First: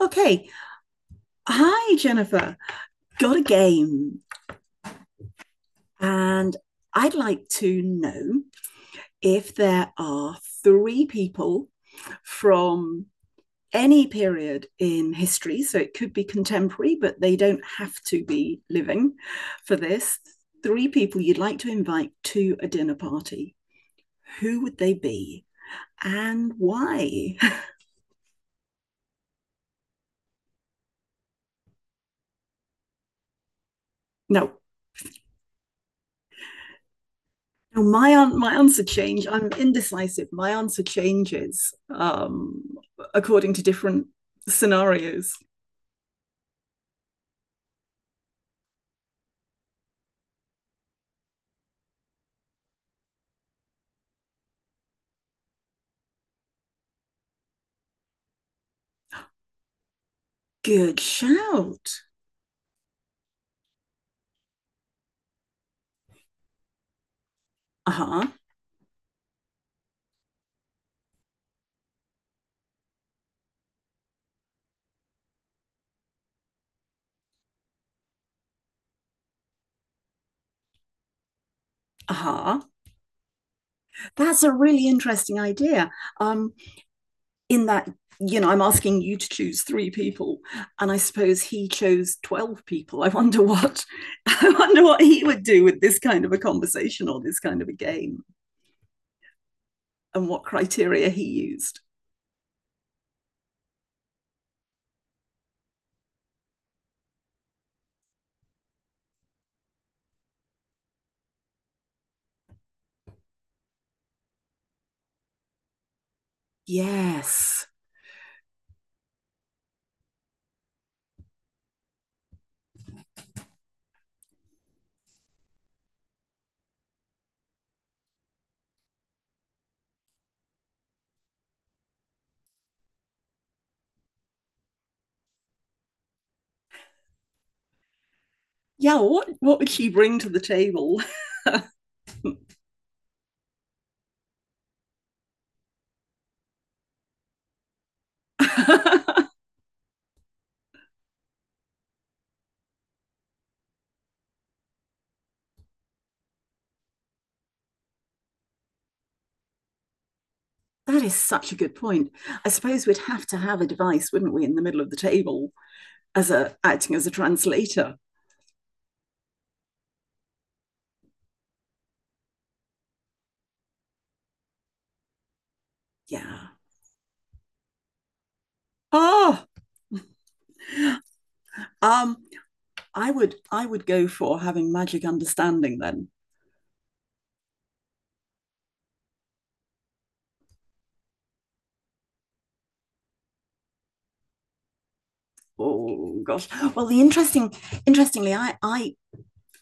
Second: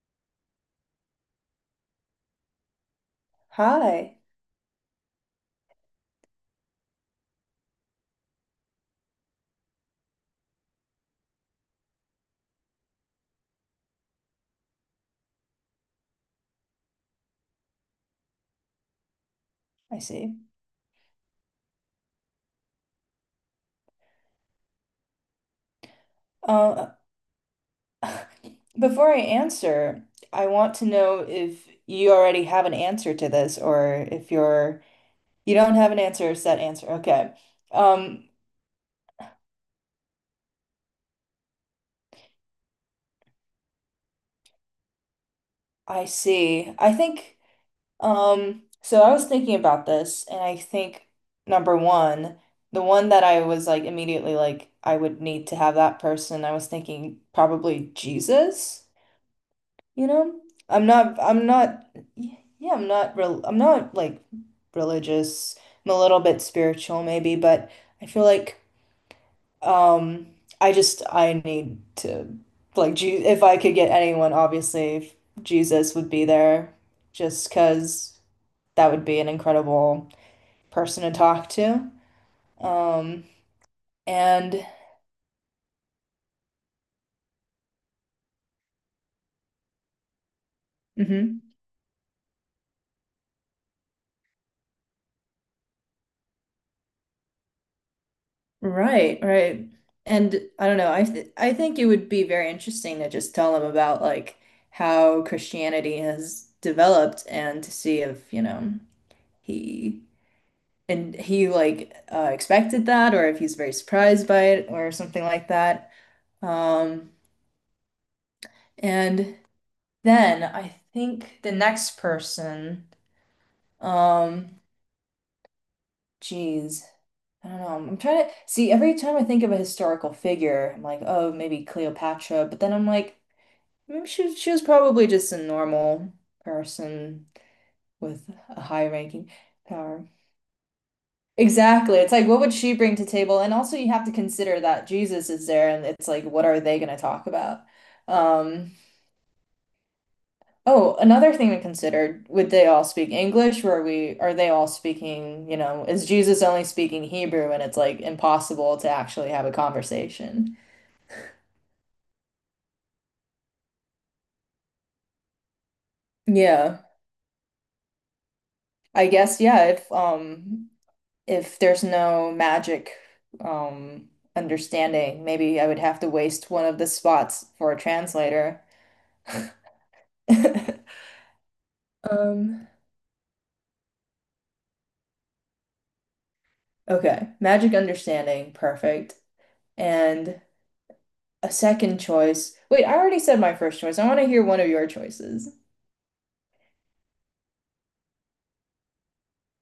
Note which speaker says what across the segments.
Speaker 1: Okay. Hi, Jennifer. Got a
Speaker 2: Hi,
Speaker 1: game. And I'd like to know if there are three people from any period in history, so it could be contemporary, but they don't have to be living for
Speaker 2: I
Speaker 1: this.
Speaker 2: see.
Speaker 1: Three people you'd like to invite to a dinner party. Who would they be and
Speaker 2: Uh,
Speaker 1: why?
Speaker 2: before I answer, I want to know if you already have an answer to this or if
Speaker 1: no,
Speaker 2: you don't have an answer, set answer. Okay.
Speaker 1: Now, my
Speaker 2: Um,
Speaker 1: my answer change. I'm indecisive. My answer changes according to different scenarios.
Speaker 2: I see. I think so I was thinking about this and I think number one, the one that I was like immediately like I would need to have that person, I was thinking probably Jesus. You know,
Speaker 1: Good
Speaker 2: I'm not,
Speaker 1: shout.
Speaker 2: yeah, I'm not like religious. I'm a little bit spiritual maybe, but
Speaker 1: Uh
Speaker 2: I feel
Speaker 1: huh.
Speaker 2: like um I need to like Je if I could get anyone, obviously Jesus would be there just 'cause that would be an incredible person to talk to.
Speaker 1: Uh huh.
Speaker 2: Um
Speaker 1: That's a
Speaker 2: and
Speaker 1: really interesting idea. Um, in that I'm asking you to choose three people, and I suppose
Speaker 2: Mhm.
Speaker 1: he chose 12 people. I wonder what I wonder what he would do with this kind of a conversation or this kind of a game,
Speaker 2: Right, right.
Speaker 1: and
Speaker 2: And
Speaker 1: what
Speaker 2: I don't know,
Speaker 1: criteria he
Speaker 2: I think
Speaker 1: used.
Speaker 2: it would be very interesting to just tell them about like how Christianity has developed and to see if, you know, he he like expected that or if he's very surprised by it or something like that. Um,
Speaker 1: Yes.
Speaker 2: and then I think the next person, um, geez. I don't know. I'm trying to see every time I think of a historical figure, I'm like, oh, maybe Cleopatra, but then I'm like, I mean, she was probably just a normal person with a high
Speaker 1: Yeah, what
Speaker 2: ranking
Speaker 1: what would she
Speaker 2: power.
Speaker 1: bring to the table?
Speaker 2: Exactly. It's like, what would she bring to table? And also, you have to consider that Jesus is there, and it's like, what are they going to talk about? Um,
Speaker 1: That
Speaker 2: oh, another thing to consider, would they all speak English? Or are they all speaking, you know, is Jesus only speaking Hebrew and it's like impossible to actually have a conversation?
Speaker 1: is such a good point. I suppose we'd have to have a device, wouldn't we, in the middle of the table as a
Speaker 2: Yeah.
Speaker 1: acting as a translator.
Speaker 2: I guess, yeah, if there's no magic um understanding, maybe I would have to
Speaker 1: Yeah.
Speaker 2: waste one of the spots for a translator.
Speaker 1: Oh, um,
Speaker 2: Um,
Speaker 1: I would go for having magic understanding then.
Speaker 2: okay. Magic understanding, perfect. And a second choice. Wait, I already said my first choice. I want to hear one of your choices.
Speaker 1: Oh gosh. Well, I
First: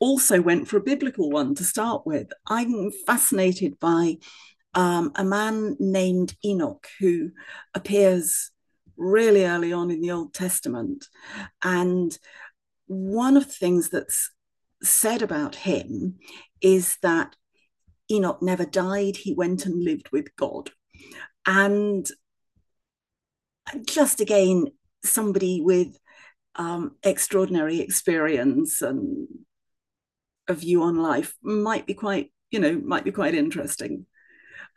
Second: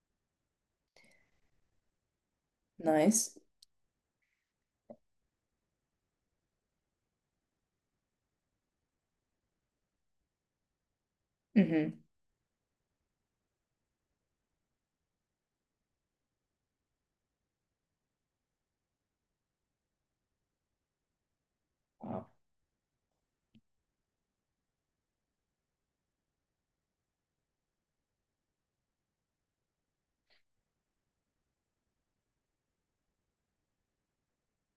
Speaker 1: also went for a biblical one to start with. I'm
Speaker 2: Nice.
Speaker 1: fascinated by a man named Enoch who appears really early on in the Old Testament.
Speaker 2: Mm-hmm.
Speaker 1: And one of the things that's said about him is that Enoch never died, he went and lived with God. And
Speaker 2: Wow.
Speaker 1: just again, somebody with extraordinary experience and a view on life might be quite, you know, might be quite interesting.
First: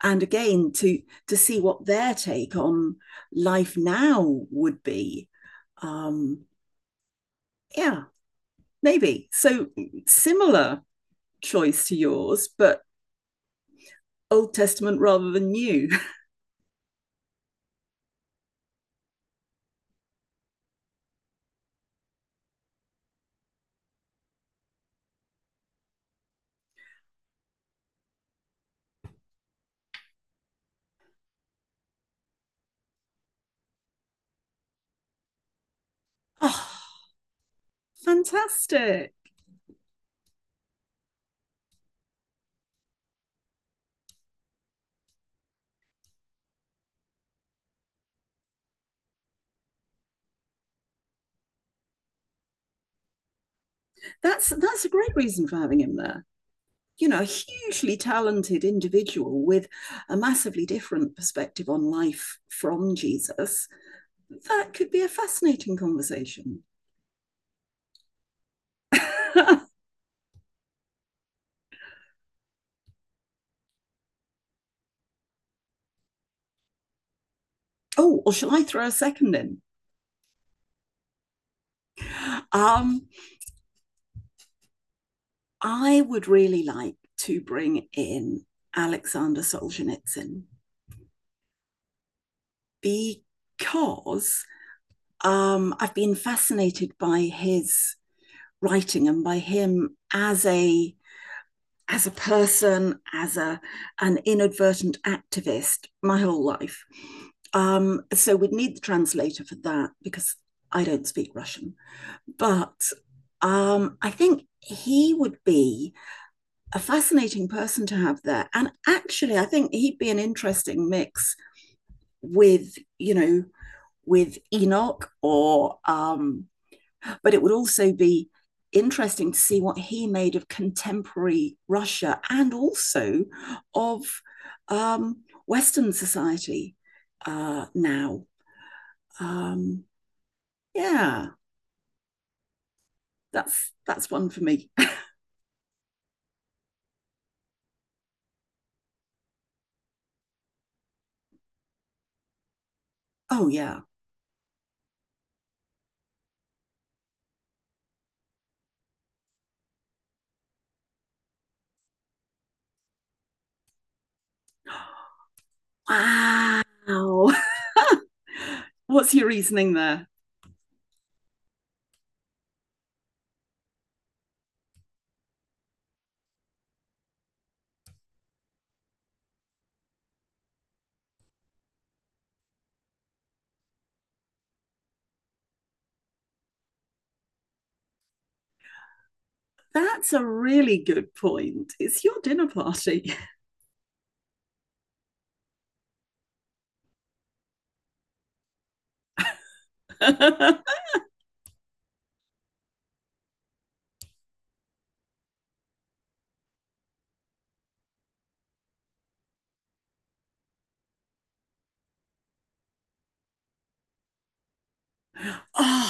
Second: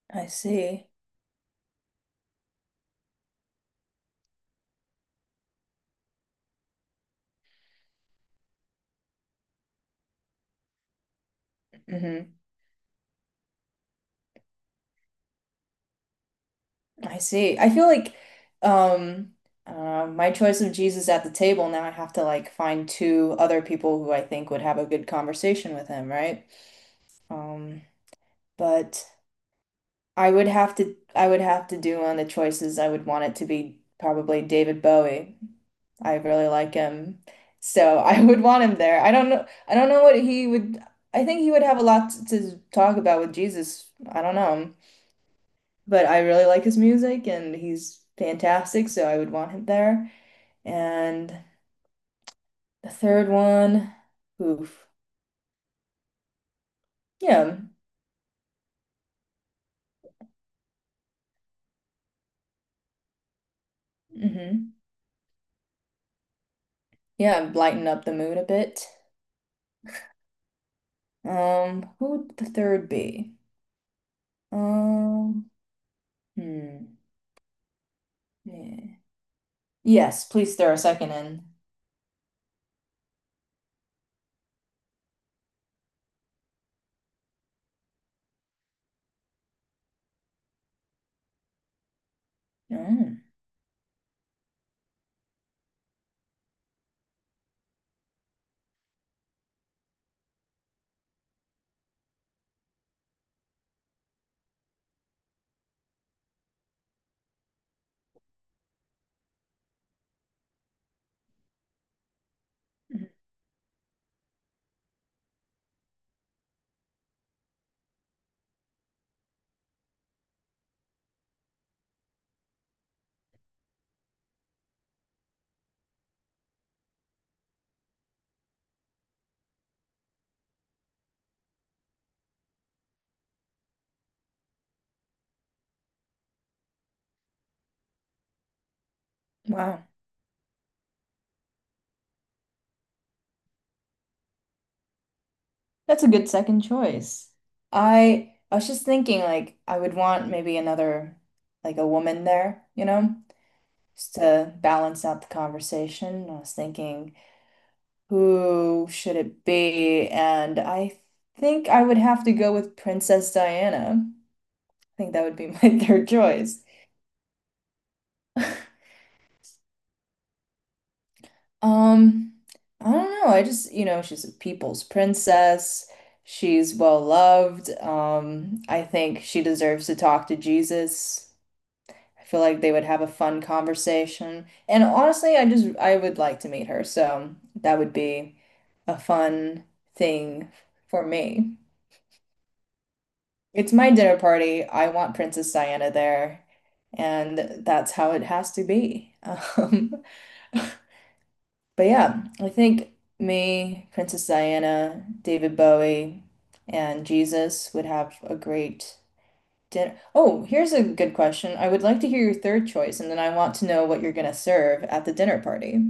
Speaker 1: And
Speaker 2: I
Speaker 1: again
Speaker 2: see.
Speaker 1: to see what their take on life now would be, um yeah, maybe so similar choice to
Speaker 2: Mm-hmm.
Speaker 1: yours, but Old Testament rather than new.
Speaker 2: I see. I feel like um I my choice of Jesus at the table now I have to like find two other people who I think would have a good conversation with him, right? Um, but I would have to do on the choices. I would want it to be probably David Bowie. I really like
Speaker 1: Oh,
Speaker 2: him. So I would want him there.
Speaker 1: fantastic.
Speaker 2: I don't know what he would I think he would have a lot to talk about with Jesus. I don't know but I really like his music and he's fantastic, so I would want him there. And the third one,
Speaker 1: That's
Speaker 2: oof,
Speaker 1: a great reason for having him there. You know, a
Speaker 2: yeah,
Speaker 1: hugely talented individual with a massively different perspective on life from Jesus. That
Speaker 2: hmm
Speaker 1: could be a fascinating conversation.
Speaker 2: yeah, lighten up the mood a bit.
Speaker 1: Oh,
Speaker 2: Who would the third be? Um, hmm,
Speaker 1: or shall I
Speaker 2: yeah.
Speaker 1: throw a second in?
Speaker 2: Yes, please throw a second in.
Speaker 1: Um, I would really like to bring in Alexander Solzhenitsyn
Speaker 2: Mm,
Speaker 1: because I've been fascinated by his writing and by him as a person, as a an inadvertent activist, my whole life. So we'd need the translator for that because I don't speak Russian. But
Speaker 2: mhm.
Speaker 1: I think he would be a fascinating person to have there. And actually, I think he'd be an interesting mix with, you know, with Enoch or, but it would also be interesting to see what he made of contemporary Russia and also of, um, Western society now. Um,
Speaker 2: Wow,
Speaker 1: yeah, that's one for me.
Speaker 2: that's a good second choice. I was just thinking like I would want maybe another like a woman there, you know?
Speaker 1: Oh yeah.
Speaker 2: Just to balance out the conversation. I was thinking, who should it be? And I think I would have to go with Princess Diana. I think that would be my third choice.
Speaker 1: Wow. What's your reasoning there?
Speaker 2: Um, I don't know. I just, you know, she's a people's princess. She's well loved. I think she deserves to talk to Jesus. I feel like they would have a fun conversation. And honestly, I would like to meet her, so that would be a fun
Speaker 1: That's a
Speaker 2: thing
Speaker 1: really
Speaker 2: for
Speaker 1: good
Speaker 2: me.
Speaker 1: point. It's your dinner party.
Speaker 2: It's my dinner party. I want Princess Diana there, and that's how it has to be.
Speaker 1: Oh,
Speaker 2: But yeah, I think me, Princess Diana, David Bowie, and Jesus would have a great dinner. Oh, here's a good question. I would like to hear your third choice, and then I want to know what you're going to serve at the dinner party.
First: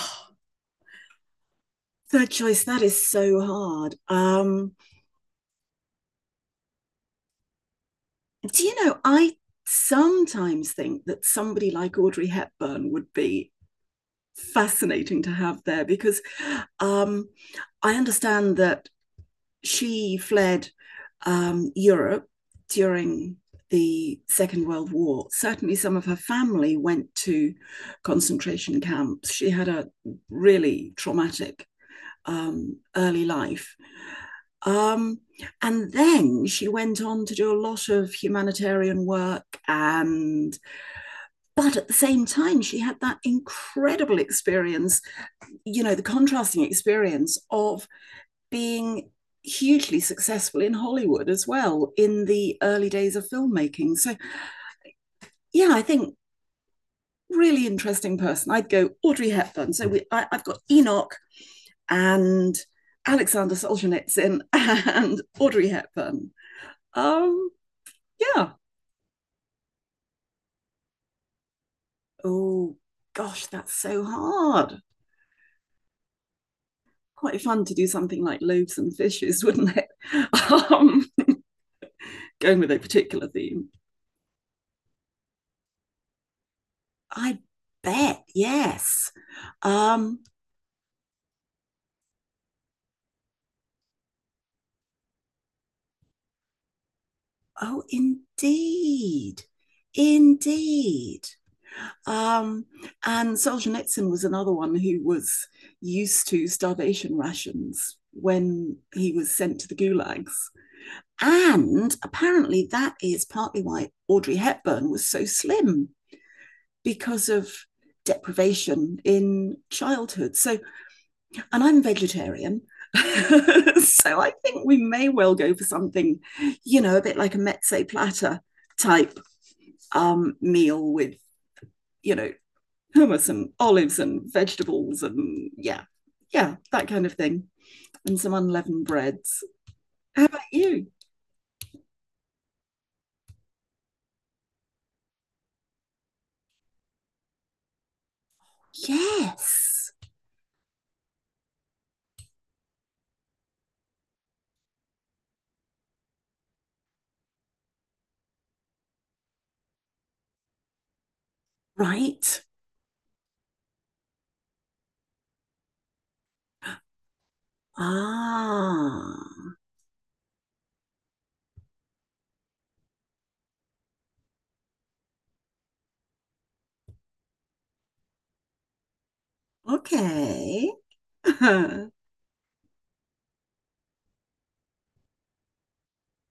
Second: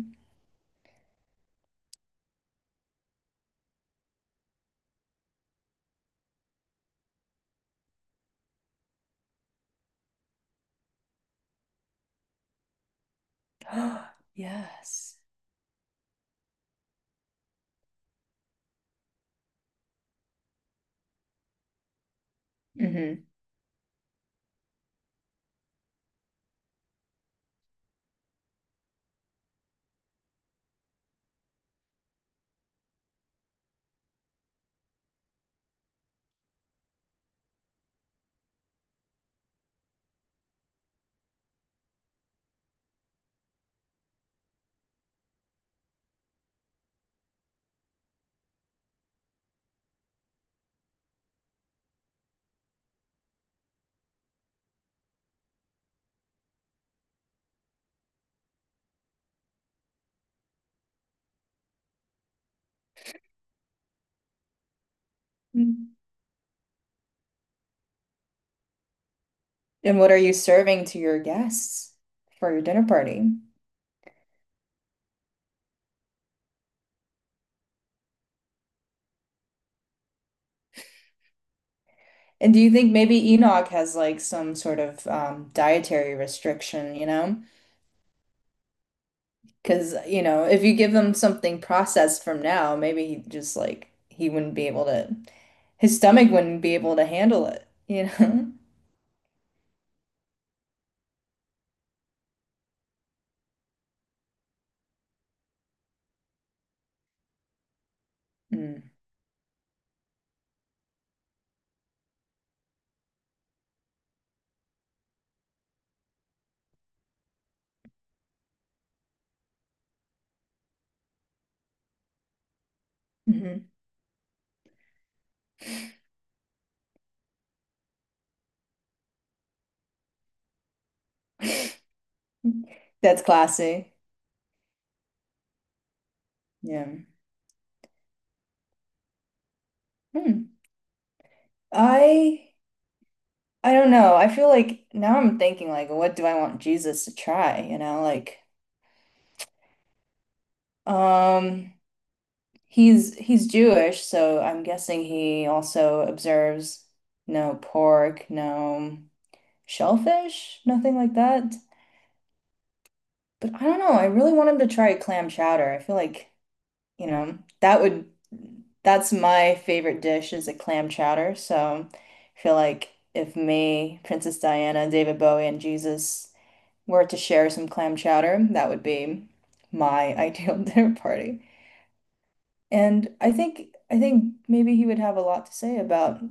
Speaker 1: third choice. That is so hard. Do you know, I sometimes think that somebody like Audrey Hepburn would be
Speaker 2: Yes.
Speaker 1: fascinating to have there because, um, I understand that she fled, Europe
Speaker 2: Mm-hmm.
Speaker 1: during the Second World War. Certainly, some of her family went to concentration camps. She had a really traumatic, early life. Um, and then she went on to do a lot of humanitarian work. And, but at the same time, she had that incredible experience, you know, the contrasting experience of being hugely successful in Hollywood as well in the early days of filmmaking. So, yeah, I think really interesting person. I'd go Audrey Hepburn. So we, I, have got Enoch and Alexander Solzhenitsyn and Audrey Hepburn. Um, yeah.
Speaker 2: And what are you serving to your guests for your
Speaker 1: Oh
Speaker 2: dinner party?
Speaker 1: gosh, that's so hard. Quite fun to do something like loaves and fishes, wouldn't it? Um,
Speaker 2: And
Speaker 1: Going
Speaker 2: do you
Speaker 1: with a
Speaker 2: think maybe
Speaker 1: particular theme.
Speaker 2: Enoch has like some sort of dietary restriction, you know?
Speaker 1: I bet yes.
Speaker 2: Because,
Speaker 1: Um,
Speaker 2: you know, if you give him something processed from now, maybe he just like he wouldn't be able to, his stomach wouldn't be able to handle it,
Speaker 1: Oh,
Speaker 2: you know?
Speaker 1: indeed. Indeed. Um, and Solzhenitsyn was another one who was used to starvation rations when
Speaker 2: Mm.
Speaker 1: he was sent to the gulags. And apparently, that is partly why Audrey Hepburn was so slim because of deprivation in childhood. So, and I'm vegetarian.
Speaker 2: Hmm.
Speaker 1: So I think we may well go for something, you know, a bit like a mezze platter type, meal with, you know,
Speaker 2: That's
Speaker 1: hummus and
Speaker 2: classy.
Speaker 1: olives and vegetables and yeah, yeah, that
Speaker 2: Yeah.
Speaker 1: kind of thing. And some unleavened breads. How about
Speaker 2: Hmm.
Speaker 1: you?
Speaker 2: I I don't know. I feel like now I'm thinking like what do I want Jesus to try, you know? Like
Speaker 1: Yes.
Speaker 2: um he's Jewish, so I'm guessing he also observes no pork, no shellfish, nothing like that.
Speaker 1: Right.
Speaker 2: But I don't know. I really want him to try clam chowder. I feel like, you know, that would, that's
Speaker 1: Ah,
Speaker 2: my favorite dish is a clam chowder. So I feel like if me, Princess Diana, David Bowie, and Jesus were to share some clam chowder, that would be my ideal
Speaker 1: okay.
Speaker 2: dinner party. And I think maybe he would have a lot to say about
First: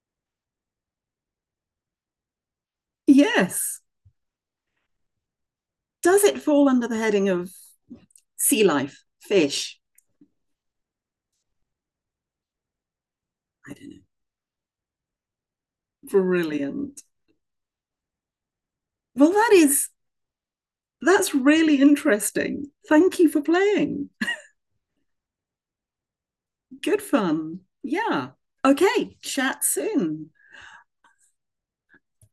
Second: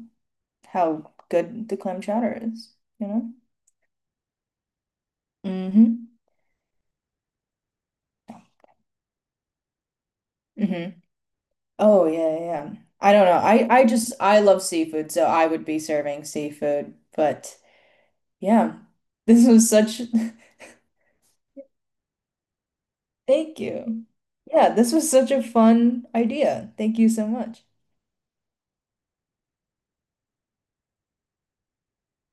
Speaker 2: how good the clam chowder is, you know?
Speaker 1: Yes.
Speaker 2: Mm-hmm.
Speaker 1: Does it fall under the heading of sea life, fish?
Speaker 2: Mm-hmm. Oh yeah, yeah, yeah. I don't know. I
Speaker 1: I
Speaker 2: I
Speaker 1: don't know.
Speaker 2: just I love seafood, so I would be serving seafood.
Speaker 1: Brilliant.
Speaker 2: But yeah,
Speaker 1: Well,
Speaker 2: this
Speaker 1: that
Speaker 2: was
Speaker 1: is,
Speaker 2: such
Speaker 1: that's really interesting. Thank you for
Speaker 2: thank you.
Speaker 1: playing.
Speaker 2: Yeah, this was such a fun idea. Thank
Speaker 1: Good
Speaker 2: you so
Speaker 1: fun.
Speaker 2: much.
Speaker 1: Yeah. Okay. Chat soon.